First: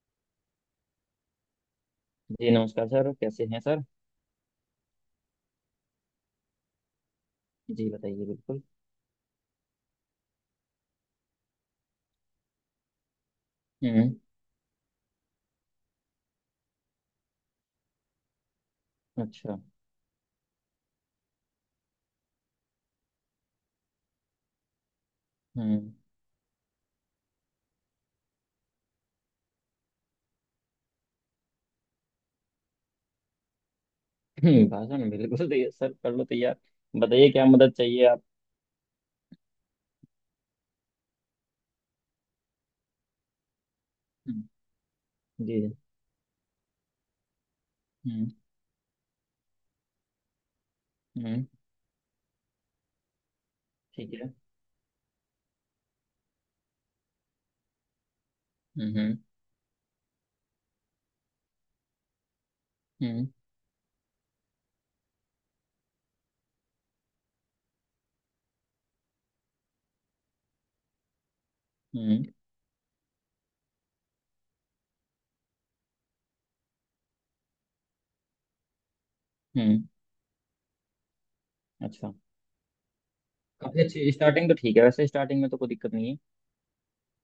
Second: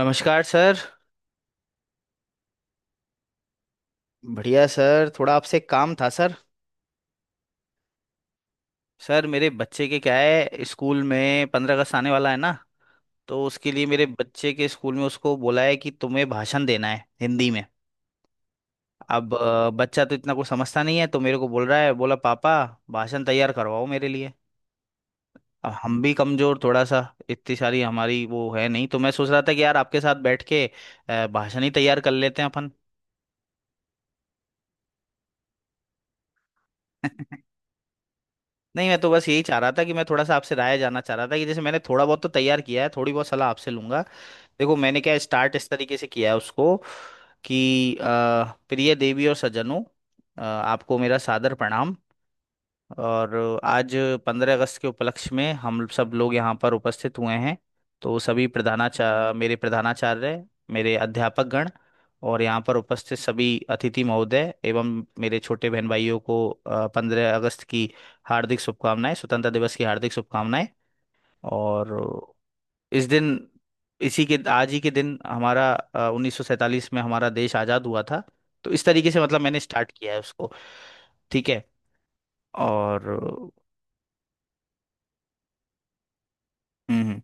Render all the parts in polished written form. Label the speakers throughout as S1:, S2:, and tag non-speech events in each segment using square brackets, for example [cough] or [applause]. S1: नमस्कार सर।
S2: जी नमस्कार सर। कैसे हैं सर?
S1: बढ़िया सर थोड़ा आपसे एक काम था सर।
S2: जी बताइए बिल्कुल।
S1: सर मेरे बच्चे के क्या है, स्कूल में 15 अगस्त आने वाला है ना। तो उसके लिए मेरे
S2: हम्म।
S1: बच्चे के स्कूल में उसको बोला है कि तुम्हें भाषण देना है हिंदी में। अब
S2: अच्छा।
S1: बच्चा तो इतना कुछ समझता नहीं है तो मेरे को बोल रहा है, बोला पापा भाषण तैयार करवाओ मेरे लिए। अब
S2: हम्म।
S1: हम भी कमजोर थोड़ा सा, इतनी सारी हमारी वो है नहीं, तो मैं सोच रहा था कि यार आपके साथ बैठ के भाषण ही तैयार कर लेते हैं अपन।
S2: [clears throat] भाषण बिल्कुल तैयार सर, कर लो तैयार। बताइए
S1: [laughs]
S2: क्या मदद चाहिए आप।
S1: नहीं मैं तो बस यही चाह रहा था कि मैं थोड़ा सा आपसे राय जानना चाह रहा था कि जैसे मैंने थोड़ा बहुत तो तैयार किया है, थोड़ी बहुत सलाह आपसे लूंगा।
S2: हम्म।
S1: देखो मैंने क्या स्टार्ट
S2: जी
S1: इस
S2: जी।
S1: तरीके से किया है उसको, कि
S2: हम्म
S1: प्रिय देवी और सज्जनों, आपको मेरा
S2: हम्म,
S1: सादर प्रणाम। और आज
S2: ठीक है।
S1: 15 अगस्त के उपलक्ष्य में हम सब लोग यहाँ पर उपस्थित हुए हैं, तो सभी
S2: हम्म। हम्म।
S1: प्रधानाचार्य, मेरे प्रधानाचार्य, मेरे अध्यापक गण और यहाँ पर उपस्थित
S2: हम्म।
S1: सभी अतिथि महोदय एवं मेरे छोटे बहन भाइयों को 15 अगस्त की हार्दिक शुभकामनाएं, स्वतंत्रता दिवस की हार्दिक शुभकामनाएं। और
S2: हम्म।
S1: इस दिन, इसी के आज ही के दिन हमारा 1947 में हमारा देश आज़ाद हुआ था। तो इस तरीके से मतलब मैंने
S2: हम्म।
S1: स्टार्ट किया है उसको। ठीक है।
S2: अच्छा।
S1: और हम्म।
S2: काफी अच्छी स्टार्टिंग तो ठीक है, वैसे स्टार्टिंग में तो कोई दिक्कत नहीं है।
S1: हम्म।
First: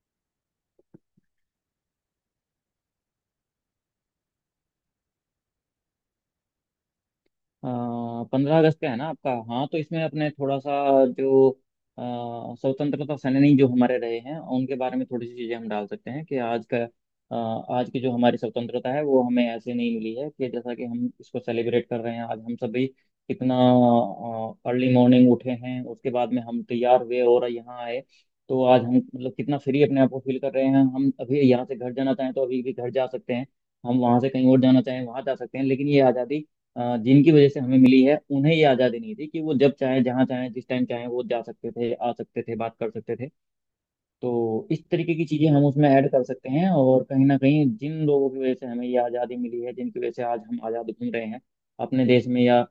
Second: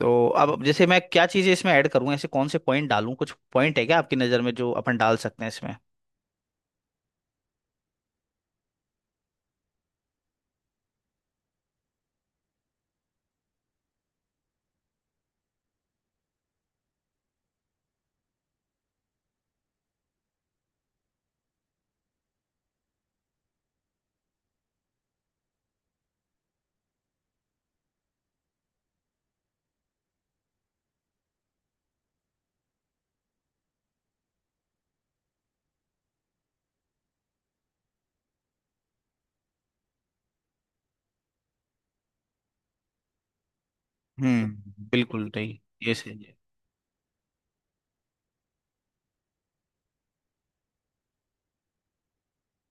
S1: तो अब जैसे, मैं क्या चीजें इसमें ऐड करूँ, ऐसे कौन से पॉइंट डालूं, कुछ पॉइंट है क्या आपकी नजर में जो अपन डाल सकते हैं इसमें?
S2: 15 अगस्त का है ना आपका? हाँ, तो इसमें अपने थोड़ा सा जो स्वतंत्रता सेनानी जो हमारे रहे हैं, उनके बारे में थोड़ी सी चीजें हम डाल सकते हैं, कि आज का आज की जो हमारी स्वतंत्रता है, वो हमें ऐसे नहीं मिली है। कि जैसा कि हम इसको सेलिब्रेट कर रहे हैं आज, हम सभी कितना अर्ली मॉर्निंग उठे हैं, उसके बाद में हम तैयार हुए और यहाँ आए। तो आज हम मतलब कितना फ्री अपने आप को फील कर रहे हैं, हम अभी यहाँ से घर जाना चाहें तो अभी भी घर जा सकते हैं, हम वहां से कहीं और जाना चाहें वहां जा सकते हैं। लेकिन ये आज़ादी जिनकी वजह से हमें मिली है, उन्हें ये आज़ादी नहीं थी कि वो जब चाहे जहाँ चाहे जिस टाइम चाहे वो जा सकते थे, आ सकते थे, बात कर सकते थे। तो इस तरीके की
S1: बिल्कुल
S2: चीज़ें
S1: नहीं।
S2: हम उसमें
S1: ये
S2: ऐड
S1: सही
S2: कर
S1: है।
S2: सकते हैं। और कहीं ना कहीं जिन लोगों की वजह से हमें ये आज़ादी मिली है, जिनकी वजह से आज हम आज़ाद घूम रहे हैं अपने देश में या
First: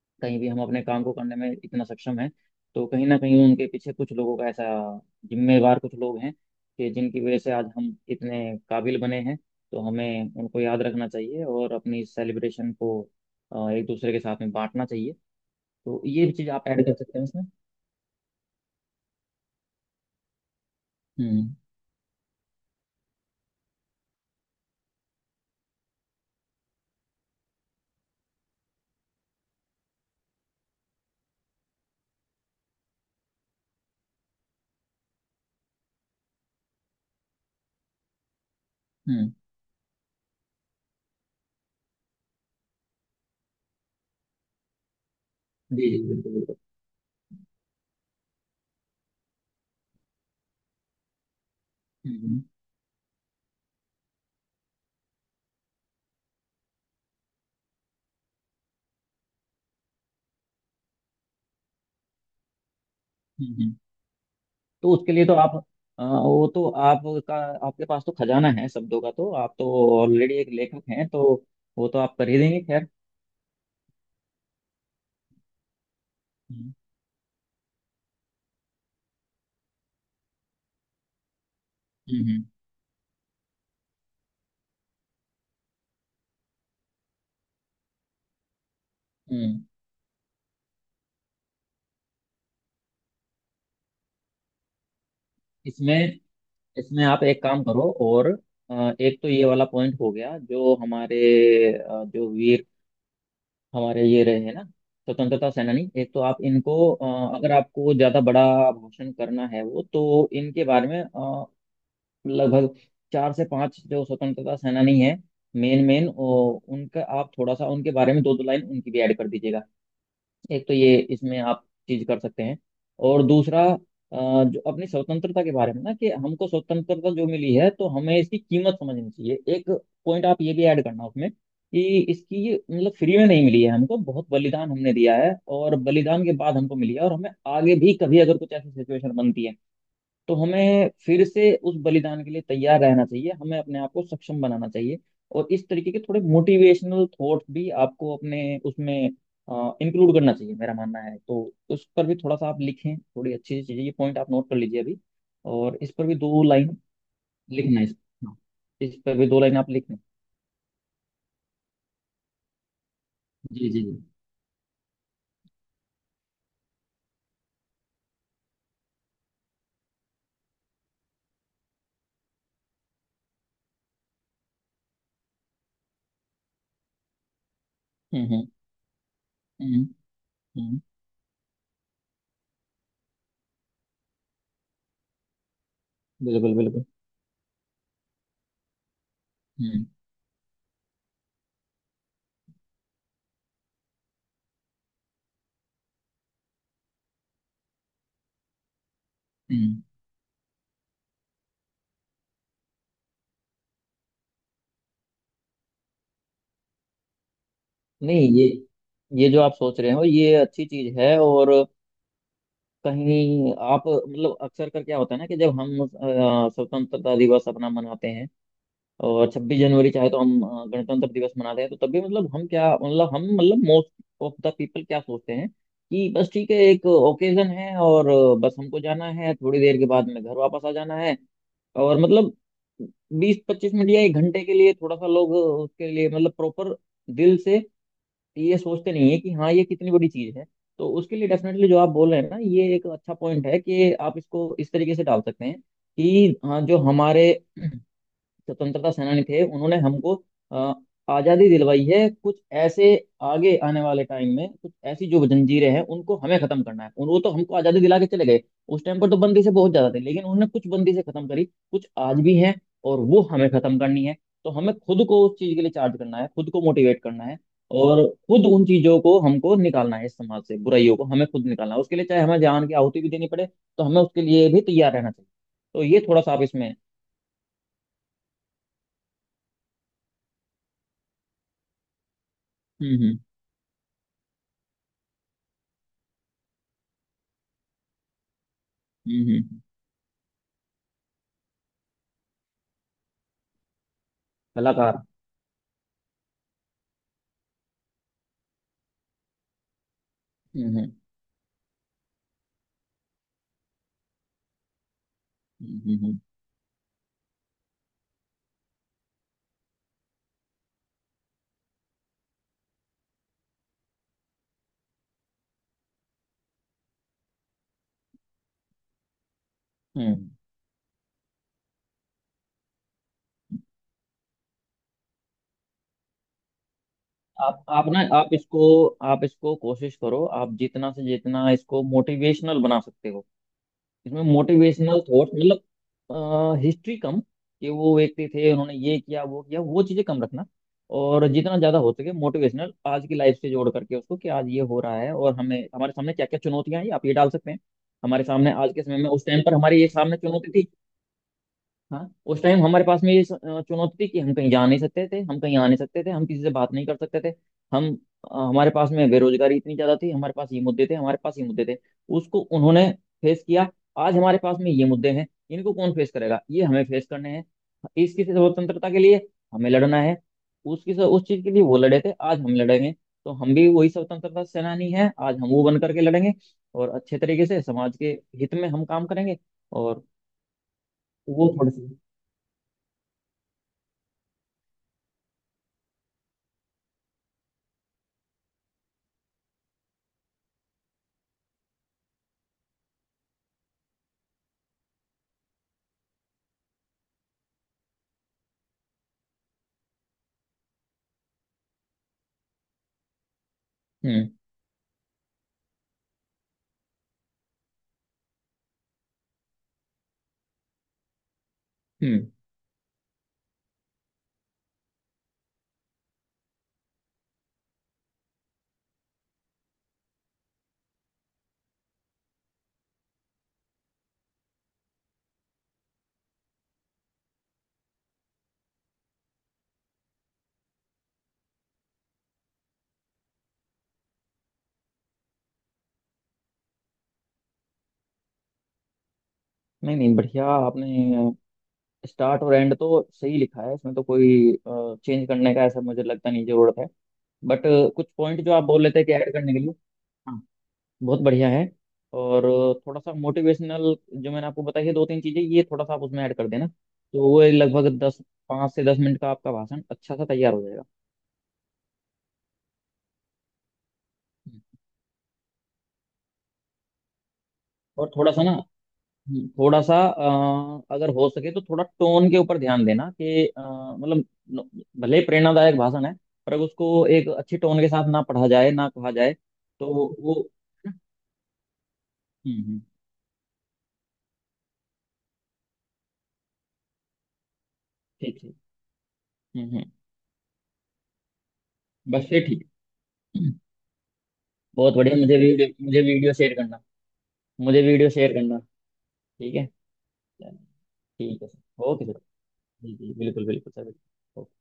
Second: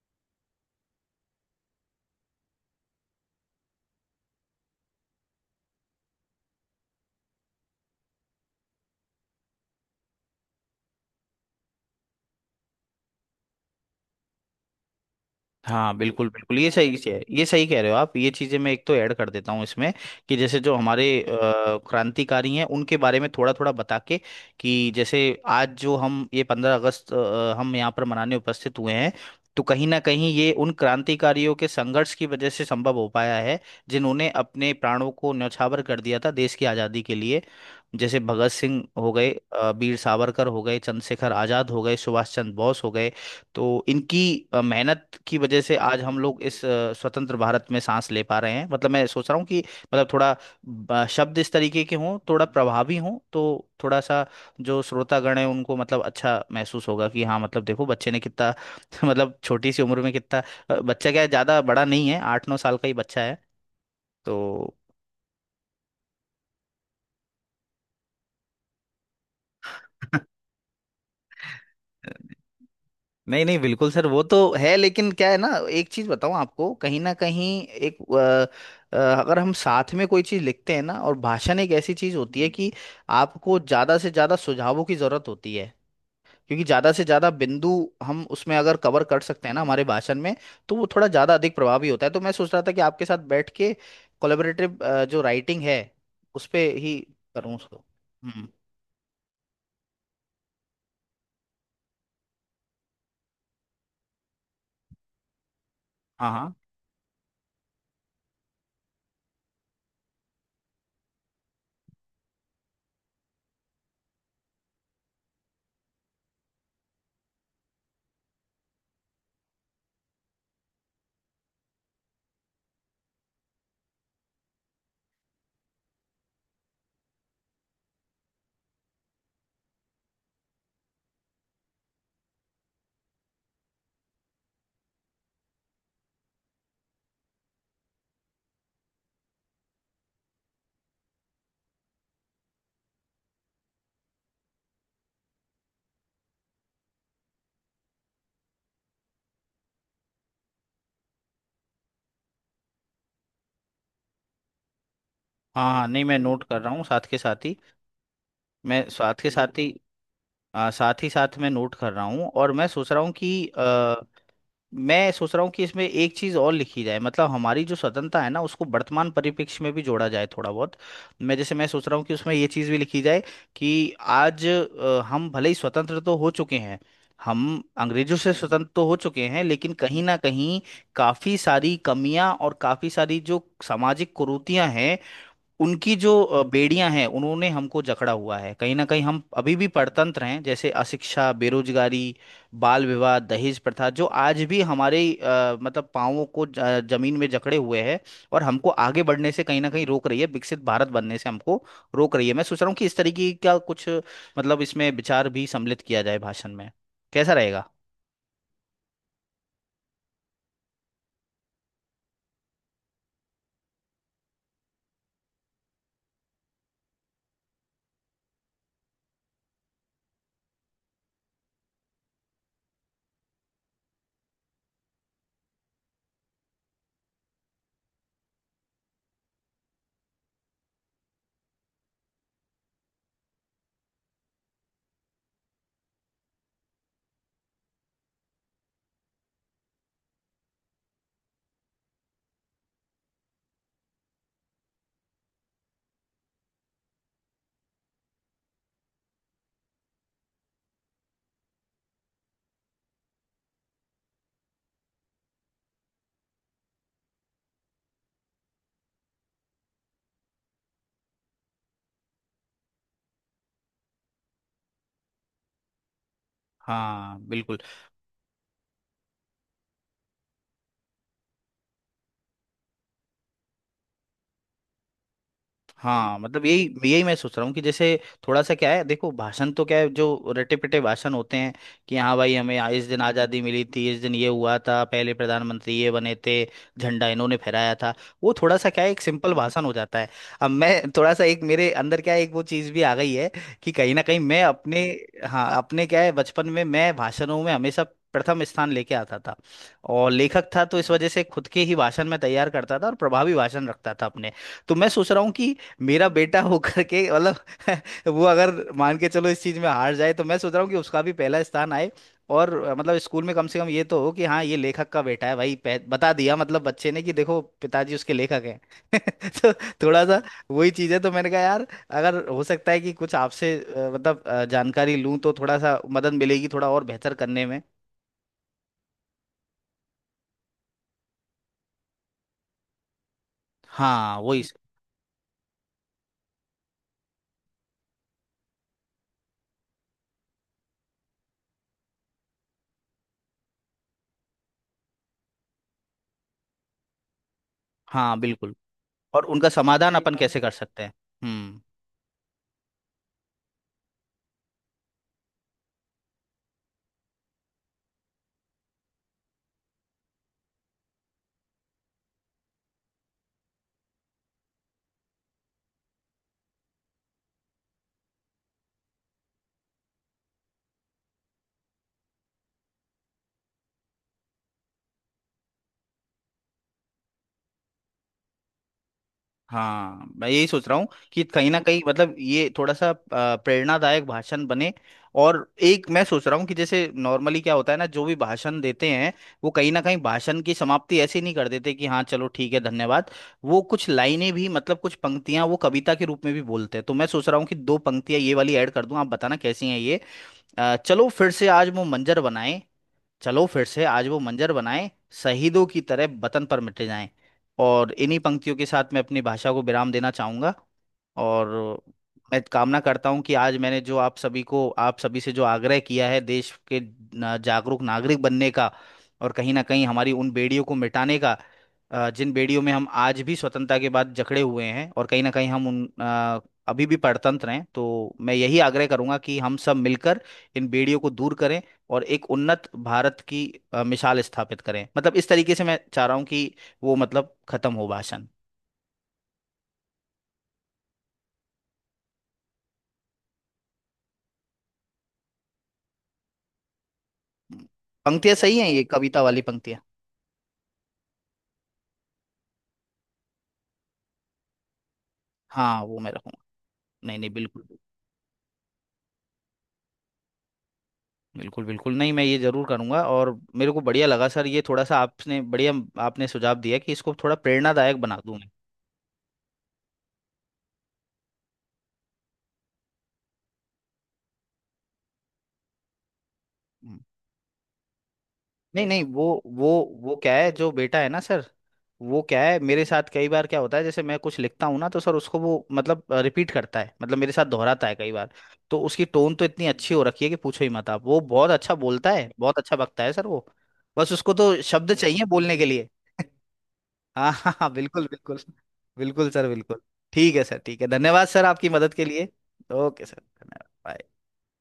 S2: कहीं भी, हम अपने काम को करने में इतना सक्षम है तो कहीं ना कहीं उनके पीछे कुछ लोगों का ऐसा, जिम्मेवार कुछ लोग हैं कि जिनकी वजह से आज हम इतने काबिल बने हैं। तो हमें उनको याद रखना चाहिए और अपनी सेलिब्रेशन को एक दूसरे के साथ में बांटना चाहिए।
S1: हाँ
S2: तो ये
S1: बिल्कुल
S2: भी चीज़
S1: बिल्कुल,
S2: आप
S1: ये
S2: ऐड कर
S1: सही से
S2: सकते
S1: है,
S2: हैं उसमें।
S1: ये सही कह रहे हो आप, ये चीजें मैं एक तो ऐड कर देता हूँ इसमें। कि जैसे जो हमारे
S2: हम्म।
S1: क्रांतिकारी हैं उनके बारे में थोड़ा थोड़ा बता के, कि जैसे आज जो हम ये 15 अगस्त हम यहाँ पर मनाने उपस्थित हुए हैं, तो कहीं ना कहीं ये उन क्रांतिकारियों के संघर्ष की वजह से संभव हो पाया है, जिन्होंने अपने प्राणों को न्यौछावर कर दिया था देश की आज़ादी के लिए। जैसे भगत सिंह हो गए,
S2: हम्म।
S1: वीर सावरकर हो गए, चंद्रशेखर आज़ाद हो गए, सुभाष चंद्र बोस हो गए। तो इनकी मेहनत की वजह से
S2: जी
S1: आज
S2: जी,
S1: हम
S2: बिल्कुल
S1: लोग
S2: बिल्कुल।
S1: इस स्वतंत्र भारत में सांस ले पा रहे हैं। मतलब मैं सोच रहा हूँ कि मतलब थोड़ा शब्द इस तरीके के हों,
S2: हम्म।
S1: थोड़ा प्रभावी हों, तो थोड़ा सा जो श्रोतागण है उनको मतलब अच्छा महसूस होगा कि हाँ, मतलब देखो बच्चे ने कितना, [laughs] मतलब छोटी सी उम्र में कितना, बच्चा क्या है, ज़्यादा बड़ा नहीं है, 8 9 साल का ही बच्चा है।
S2: हम्म। हम्म।
S1: तो
S2: तो उसके लिए तो आप, वो तो आपका, आपके पास तो खजाना है शब्दों का, तो आप तो ऑलरेडी
S1: [laughs]
S2: एक लेखक हैं, तो वो तो आप कर ही देंगे खैर।
S1: नहीं नहीं, बिल्कुल सर, वो तो है, लेकिन क्या है ना, एक चीज बताऊं आपको, कहीं ना कहीं एक अ, अ, अगर हम साथ में कोई चीज लिखते हैं ना, और भाषण एक ऐसी चीज होती
S2: हम्म।
S1: है कि आपको ज्यादा से ज्यादा सुझावों की जरूरत होती है, क्योंकि ज्यादा से ज्यादा बिंदु हम उसमें अगर कवर कर सकते हैं ना,
S2: हम्म।
S1: हमारे भाषण में, तो वो थोड़ा ज्यादा अधिक प्रभावी होता है। तो मैं सोच रहा था कि आपके साथ बैठ के कोलेबरेटिव जो राइटिंग है
S2: इसमें,
S1: उस पे ही
S2: इसमें आप एक
S1: करूँ
S2: काम
S1: उसको।
S2: करो। और
S1: हम्म।
S2: एक तो ये वाला पॉइंट हो गया, जो हमारे जो वीर हमारे ये रहे हैं ना, स्वतंत्रता सेनानी, एक तो
S1: हाँ
S2: आप
S1: हाँ
S2: इनको, अगर आपको ज्यादा बड़ा घोषण करना है वो, तो इनके बारे में लगभग चार से पांच जो स्वतंत्रता सेनानी है मेन मेन उनका, आप थोड़ा सा उनके बारे में दो दो लाइन उनकी भी ऐड कर दीजिएगा। एक तो ये इसमें आप चीज कर सकते हैं। और दूसरा अ, जो अपनी स्वतंत्रता के बारे में ना, कि हमको स्वतंत्रता जो मिली है, तो हमें इसकी कीमत समझनी चाहिए, एक पॉइंट आप ये भी ऐड करना उसमें। कि इसकी मतलब फ्री में नहीं मिली है हमको, बहुत बलिदान हमने दिया है और बलिदान के बाद हमको मिली है। और हमें आगे भी कभी अगर कुछ ऐसी सिचुएशन बनती है, तो हमें फिर से उस बलिदान के लिए तैयार रहना चाहिए, हमें अपने आप को सक्षम बनाना चाहिए। और इस तरीके के थोड़े मोटिवेशनल थॉट्स भी आपको अपने उसमें इंक्लूड करना चाहिए, मेरा मानना है। तो उस पर भी थोड़ा सा आप लिखें, थोड़ी अच्छी चीजें, ये पॉइंट आप नोट कर लीजिए अभी।
S1: हाँ
S2: और
S1: हाँ,
S2: इस
S1: नहीं
S2: पर भी
S1: मैं
S2: दो
S1: नोट कर रहा
S2: लाइन
S1: हूँ साथ के साथ ही।
S2: लिखना है, इस, हाँ,
S1: मैं
S2: इस
S1: साथ
S2: पर भी
S1: के
S2: दो लाइन
S1: साथ
S2: आप
S1: ही
S2: लिखना।
S1: साथ ही साथ मैं नोट कर रहा हूँ, और मैं सोच रहा हूँ कि
S2: जी जी
S1: आ,
S2: जी।
S1: मैं सोच रहा हूँ कि इसमें एक चीज़ और लिखी जाए। मतलब हमारी जो स्वतंत्रता है ना, उसको वर्तमान परिप्रेक्ष्य में भी जोड़ा जाए थोड़ा बहुत। मैं, जैसे मैं सोच रहा हूँ कि उसमें ये चीज़ भी लिखी जाए कि आज हम भले ही स्वतंत्र तो हो चुके हैं, हम अंग्रेजों
S2: हम्म।
S1: से
S2: हम्म।
S1: स्वतंत्र तो हो चुके हैं, लेकिन
S2: हम्म
S1: कहीं ना कहीं
S2: हम्म,
S1: काफ़ी सारी कमियां और काफ़ी सारी जो सामाजिक कुरीतियां हैं, उनकी जो
S2: बिल्कुल बिल्कुल।
S1: बेड़ियां हैं, उन्होंने हमको जकड़ा हुआ है, कहीं ना कहीं हम अभी भी
S2: हम्म।
S1: परतंत्र हैं, जैसे अशिक्षा, बेरोजगारी, बाल विवाह, दहेज प्रथा जो आज भी हमारे मतलब पांवों को जमीन में जकड़े हुए है, और हमको आगे बढ़ने से कहीं ना
S2: हम्म।
S1: कहीं रोक रही है, विकसित भारत बनने से हमको रोक रही है। मैं सोच रहा हूँ कि इस तरीके का कुछ मतलब इसमें विचार भी सम्मिलित किया जाए भाषण में, कैसा रहेगा?
S2: नहीं, ये, ये जो आप सोच रहे हो ये अच्छी चीज है। और कहीं आप मतलब, अक्सर कर क्या होता है ना, कि जब हम स्वतंत्रता दिवस अपना मनाते हैं और 26 जनवरी चाहे तो हम गणतंत्र दिवस मनाते हैं, तो तब भी मतलब हम क्या मतलब हम मतलब मोस्ट ऑफ द पीपल क्या सोचते हैं, कि बस ठीक है, एक ओकेजन है और बस हमको जाना है, थोड़ी देर के बाद में घर वापस आ जाना है। और मतलब 20-25 मिनट या एक घंटे के लिए थोड़ा सा लोग उसके लिए मतलब प्रॉपर दिल से तो ये सोचते नहीं है कि हाँ ये कितनी बड़ी चीज है। तो उसके लिए डेफिनेटली जो आप बोल रहे हैं ना, ये एक अच्छा पॉइंट है कि आप इसको इस तरीके से डाल सकते हैं, कि हाँ, जो हमारे स्वतंत्रता सेनानी थे उन्होंने हमको अ, आजादी दिलवाई है, कुछ ऐसे आगे आने वाले टाइम में कुछ ऐसी जो जंजीरें हैं उनको हमें खत्म करना है उन, वो तो हमको आजादी दिला के चले गए, उस टाइम पर तो बंदी से बहुत ज्यादा थे, लेकिन उन्होंने कुछ बंदी से खत्म करी, कुछ आज भी हैं और वो हमें खत्म करनी है। तो हमें खुद को उस चीज के लिए चार्ज करना है, खुद को मोटिवेट
S1: हाँ
S2: करना है
S1: बिल्कुल।
S2: और खुद उन चीजों को हमको निकालना है, इस समाज से बुराइयों को हमें खुद निकालना है। उसके लिए चाहे हमें जान की आहुति भी देनी पड़े, तो हमें उसके लिए भी तैयार रहना चाहिए। तो ये
S1: हाँ
S2: थोड़ा सा आप
S1: मतलब यही
S2: इसमें।
S1: यही मैं सोच रहा हूँ कि जैसे थोड़ा सा क्या है, देखो भाषण तो क्या है, जो रटे पिटे भाषण होते हैं कि हाँ भाई, हमें इस
S2: हम्म।
S1: दिन
S2: हम्म।
S1: आज़ादी मिली थी, इस दिन ये हुआ था, पहले प्रधानमंत्री ये बने थे, झंडा इन्होंने फहराया था, वो थोड़ा सा क्या है, एक
S2: हम्म।
S1: सिंपल
S2: हम्म।
S1: भाषण हो जाता है। अब मैं थोड़ा सा, एक मेरे अंदर क्या है, एक वो चीज़ भी आ गई है कि कहीं ना कहीं मैं अपने,
S2: कलाकार।
S1: हाँ अपने क्या है, बचपन में मैं भाषणों में हमेशा प्रथम स्थान लेके आता था, और लेखक था
S2: हम्म।
S1: तो इस
S2: हम्म।
S1: वजह से खुद के ही भाषण में तैयार करता था और प्रभावी भाषण रखता था अपने। तो मैं सोच रहा हूँ कि मेरा
S2: हम्म।
S1: बेटा [laughs] होकर के मतलब [laughs] वो, अगर मान के चलो इस चीज में हार जाए, तो मैं सोच रहा हूँ कि उसका भी पहला स्थान आए। और मतलब स्कूल में कम से कम ये तो हो कि हाँ ये लेखक का बेटा है भाई, बता दिया मतलब बच्चे ने कि देखो पिताजी उसके लेखक हैं। [laughs] तो थोड़ा सा
S2: हम्म।
S1: वही चीज है। तो मैंने कहा यार, अगर हो सकता है कि कुछ आपसे मतलब जानकारी लूँ, तो थोड़ा सा मदद मिलेगी थोड़ा और बेहतर करने में।
S2: आप ना, आप इसको, आप इसको कोशिश करो, आप जितना से जितना इसको मोटिवेशनल बना सकते हो।
S1: हाँ
S2: इसमें
S1: वही।
S2: मोटिवेशनल थॉट, मतलब हिस्ट्री कम, कि वो व्यक्ति थे उन्होंने ये किया वो किया, वो चीजें कम रखना। और जितना ज्यादा हो सके मोटिवेशनल आज की लाइफ से जोड़ करके उसको, कि आज ये हो रहा है और हमें हमारे सामने क्या क्या चुनौतियां हैं, आप ये डाल सकते हैं।
S1: हाँ
S2: हमारे सामने
S1: बिल्कुल।
S2: आज के समय में,
S1: और
S2: उस टाइम
S1: उनका
S2: पर हमारे ये
S1: समाधान सही अपन
S2: सामने
S1: बात कैसे
S2: चुनौती
S1: कर
S2: थी।
S1: सकते हैं? हम्म।
S2: हाँ, उस टाइम हमारे पास में ये चुनौती थी कि हम कहीं जा नहीं सकते थे, हम कहीं आ नहीं सकते थे, हम किसी से बात नहीं कर सकते थे। हम हमारे पास में बेरोजगारी इतनी ज्यादा थी, हमारे पास ये मुद्दे थे, हमारे पास ये मुद्दे थे, उसको उन्होंने फेस किया। आज हमारे पास में ये मुद्दे हैं, इनको कौन फेस करेगा? ये हमें फेस करने हैं। इसकी स्वतंत्रता के लिए हमें लड़ना है, उसकी उस चीज के लिए वो लड़े थे, आज हम लड़ेंगे। तो हम भी वही स्वतंत्रता सेनानी हैं, आज हम वो बन करके लड़ेंगे और अच्छे तरीके से समाज के हित में हम काम करेंगे। और
S1: हाँ मैं यही सोच रहा हूँ कि
S2: वो
S1: कहीं ना
S2: थोड़ी
S1: कहीं
S2: सी।
S1: मतलब ये थोड़ा सा प्रेरणादायक भाषण बने। और एक मैं सोच रहा हूँ कि जैसे नॉर्मली क्या होता है ना, जो भी भाषण देते हैं वो कहीं ना कहीं भाषण की समाप्ति ऐसे नहीं कर देते कि हाँ चलो ठीक है, धन्यवाद। वो कुछ लाइनें भी मतलब कुछ पंक्तियां वो कविता के रूप में भी बोलते हैं, तो मैं सोच रहा हूँ कि दो पंक्तियां ये वाली ऐड कर दूं, आप बताना कैसी हैं ये। चलो फिर से आज वो मंजर बनाए, चलो फिर से आज वो
S2: हम्म।
S1: मंजर बनाएं, शहीदों की तरह वतन पर मिटे जाएं। और इन्हीं पंक्तियों के साथ मैं अपनी भाषा को विराम देना चाहूंगा। और
S2: हम्म।
S1: मैं कामना करता हूँ कि आज मैंने जो आप सभी को, आप सभी से जो आग्रह किया है देश के जागरूक नागरिक बनने का, और कहीं ना कहीं हमारी उन बेड़ियों को मिटाने का जिन बेड़ियों में हम आज भी स्वतंत्रता के बाद जकड़े हुए हैं, और कहीं ना कहीं हम उन अभी भी परतंत्र हैं। तो मैं यही आग्रह करूंगा कि हम सब मिलकर इन बेड़ियों को दूर करें और एक उन्नत भारत की मिसाल स्थापित करें। मतलब इस तरीके से मैं चाह रहा हूँ कि वो मतलब खत्म हो भाषण।
S2: नहीं नहीं, बढ़िया आपने, स्टार्ट और एंड तो सही लिखा है, इसमें तो कोई चेंज करने का ऐसा मुझे लगता नहीं जरूरत है। बट कुछ
S1: पंक्तियां
S2: पॉइंट जो
S1: सही
S2: आप
S1: हैं ये
S2: बोल रहे थे कि
S1: कविता
S2: ऐड
S1: वाली
S2: करने के लिए।
S1: पंक्तियां?
S2: हाँ, बहुत बढ़िया है। और थोड़ा सा मोटिवेशनल, जो मैंने आपको बताई है दो तीन चीजें, ये
S1: हाँ
S2: थोड़ा सा
S1: वो
S2: आप
S1: मैं
S2: उसमें ऐड
S1: रखूंगा।
S2: कर देना,
S1: नहीं
S2: तो
S1: नहीं
S2: वो
S1: बिल्कुल।
S2: लगभग दस, पाँच से 10 मिनट का आपका भाषण अच्छा सा तैयार हो जाएगा।
S1: बिल्कुल बिल्कुल, नहीं मैं ये जरूर करूंगा। और मेरे को बढ़िया लगा सर, ये थोड़ा सा आपने बढ़िया, आपने सुझाव दिया कि इसको थोड़ा प्रेरणादायक
S2: और
S1: बना
S2: थोड़ा
S1: दूं
S2: सा
S1: मैं।
S2: ना, थोड़ा सा अगर हो सके तो थोड़ा टोन के ऊपर ध्यान देना कि मतलब न- भले ही प्रेरणादायक भाषण है, पर अगर
S1: हम्म।
S2: उसको एक अच्छी टोन के साथ ना पढ़ा जाए,
S1: नहीं
S2: ना
S1: नहीं
S2: कहा जाए,
S1: वो वो
S2: तो
S1: वो क्या
S2: वो।
S1: है, जो बेटा है ना सर, वो क्या है,
S2: हम्म हम्म,
S1: मेरे साथ कई बार क्या होता है, जैसे मैं कुछ लिखता हूँ ना तो सर उसको, वो मतलब रिपीट करता है, मतलब मेरे साथ दोहराता है कई बार।
S2: ठीक ठीक।
S1: तो उसकी टोन तो
S2: हम्म।
S1: इतनी
S2: हम्म।
S1: अच्छी हो रखी है कि पूछो ही मत आप, वो बहुत अच्छा बोलता
S2: बस
S1: है,
S2: ये
S1: बहुत
S2: ठीक
S1: अच्छा बकता है सर वो।
S2: है।
S1: बस उसको तो शब्द
S2: बहुत बढ़िया,
S1: चाहिए
S2: मुझे
S1: बोलने के
S2: वीडियो,
S1: लिए।
S2: मुझे वीडियो शेयर करना।
S1: हाँ हाँ हाँ
S2: मुझे
S1: बिल्कुल
S2: वीडियो शेयर
S1: बिल्कुल।
S2: करना।
S1: बिल्कुल सर
S2: ठीक है।
S1: बिल्कुल। ठीक है
S2: चलो,
S1: सर, ठीक है, धन्यवाद
S2: ठीक
S1: सर
S2: है
S1: आपकी
S2: सर,
S1: मदद के
S2: ओके सर।
S1: लिए।
S2: जी
S1: ओके
S2: जी,
S1: सर
S2: बिल्कुल
S1: धन्यवाद
S2: बिल्कुल
S1: बाय।
S2: सर।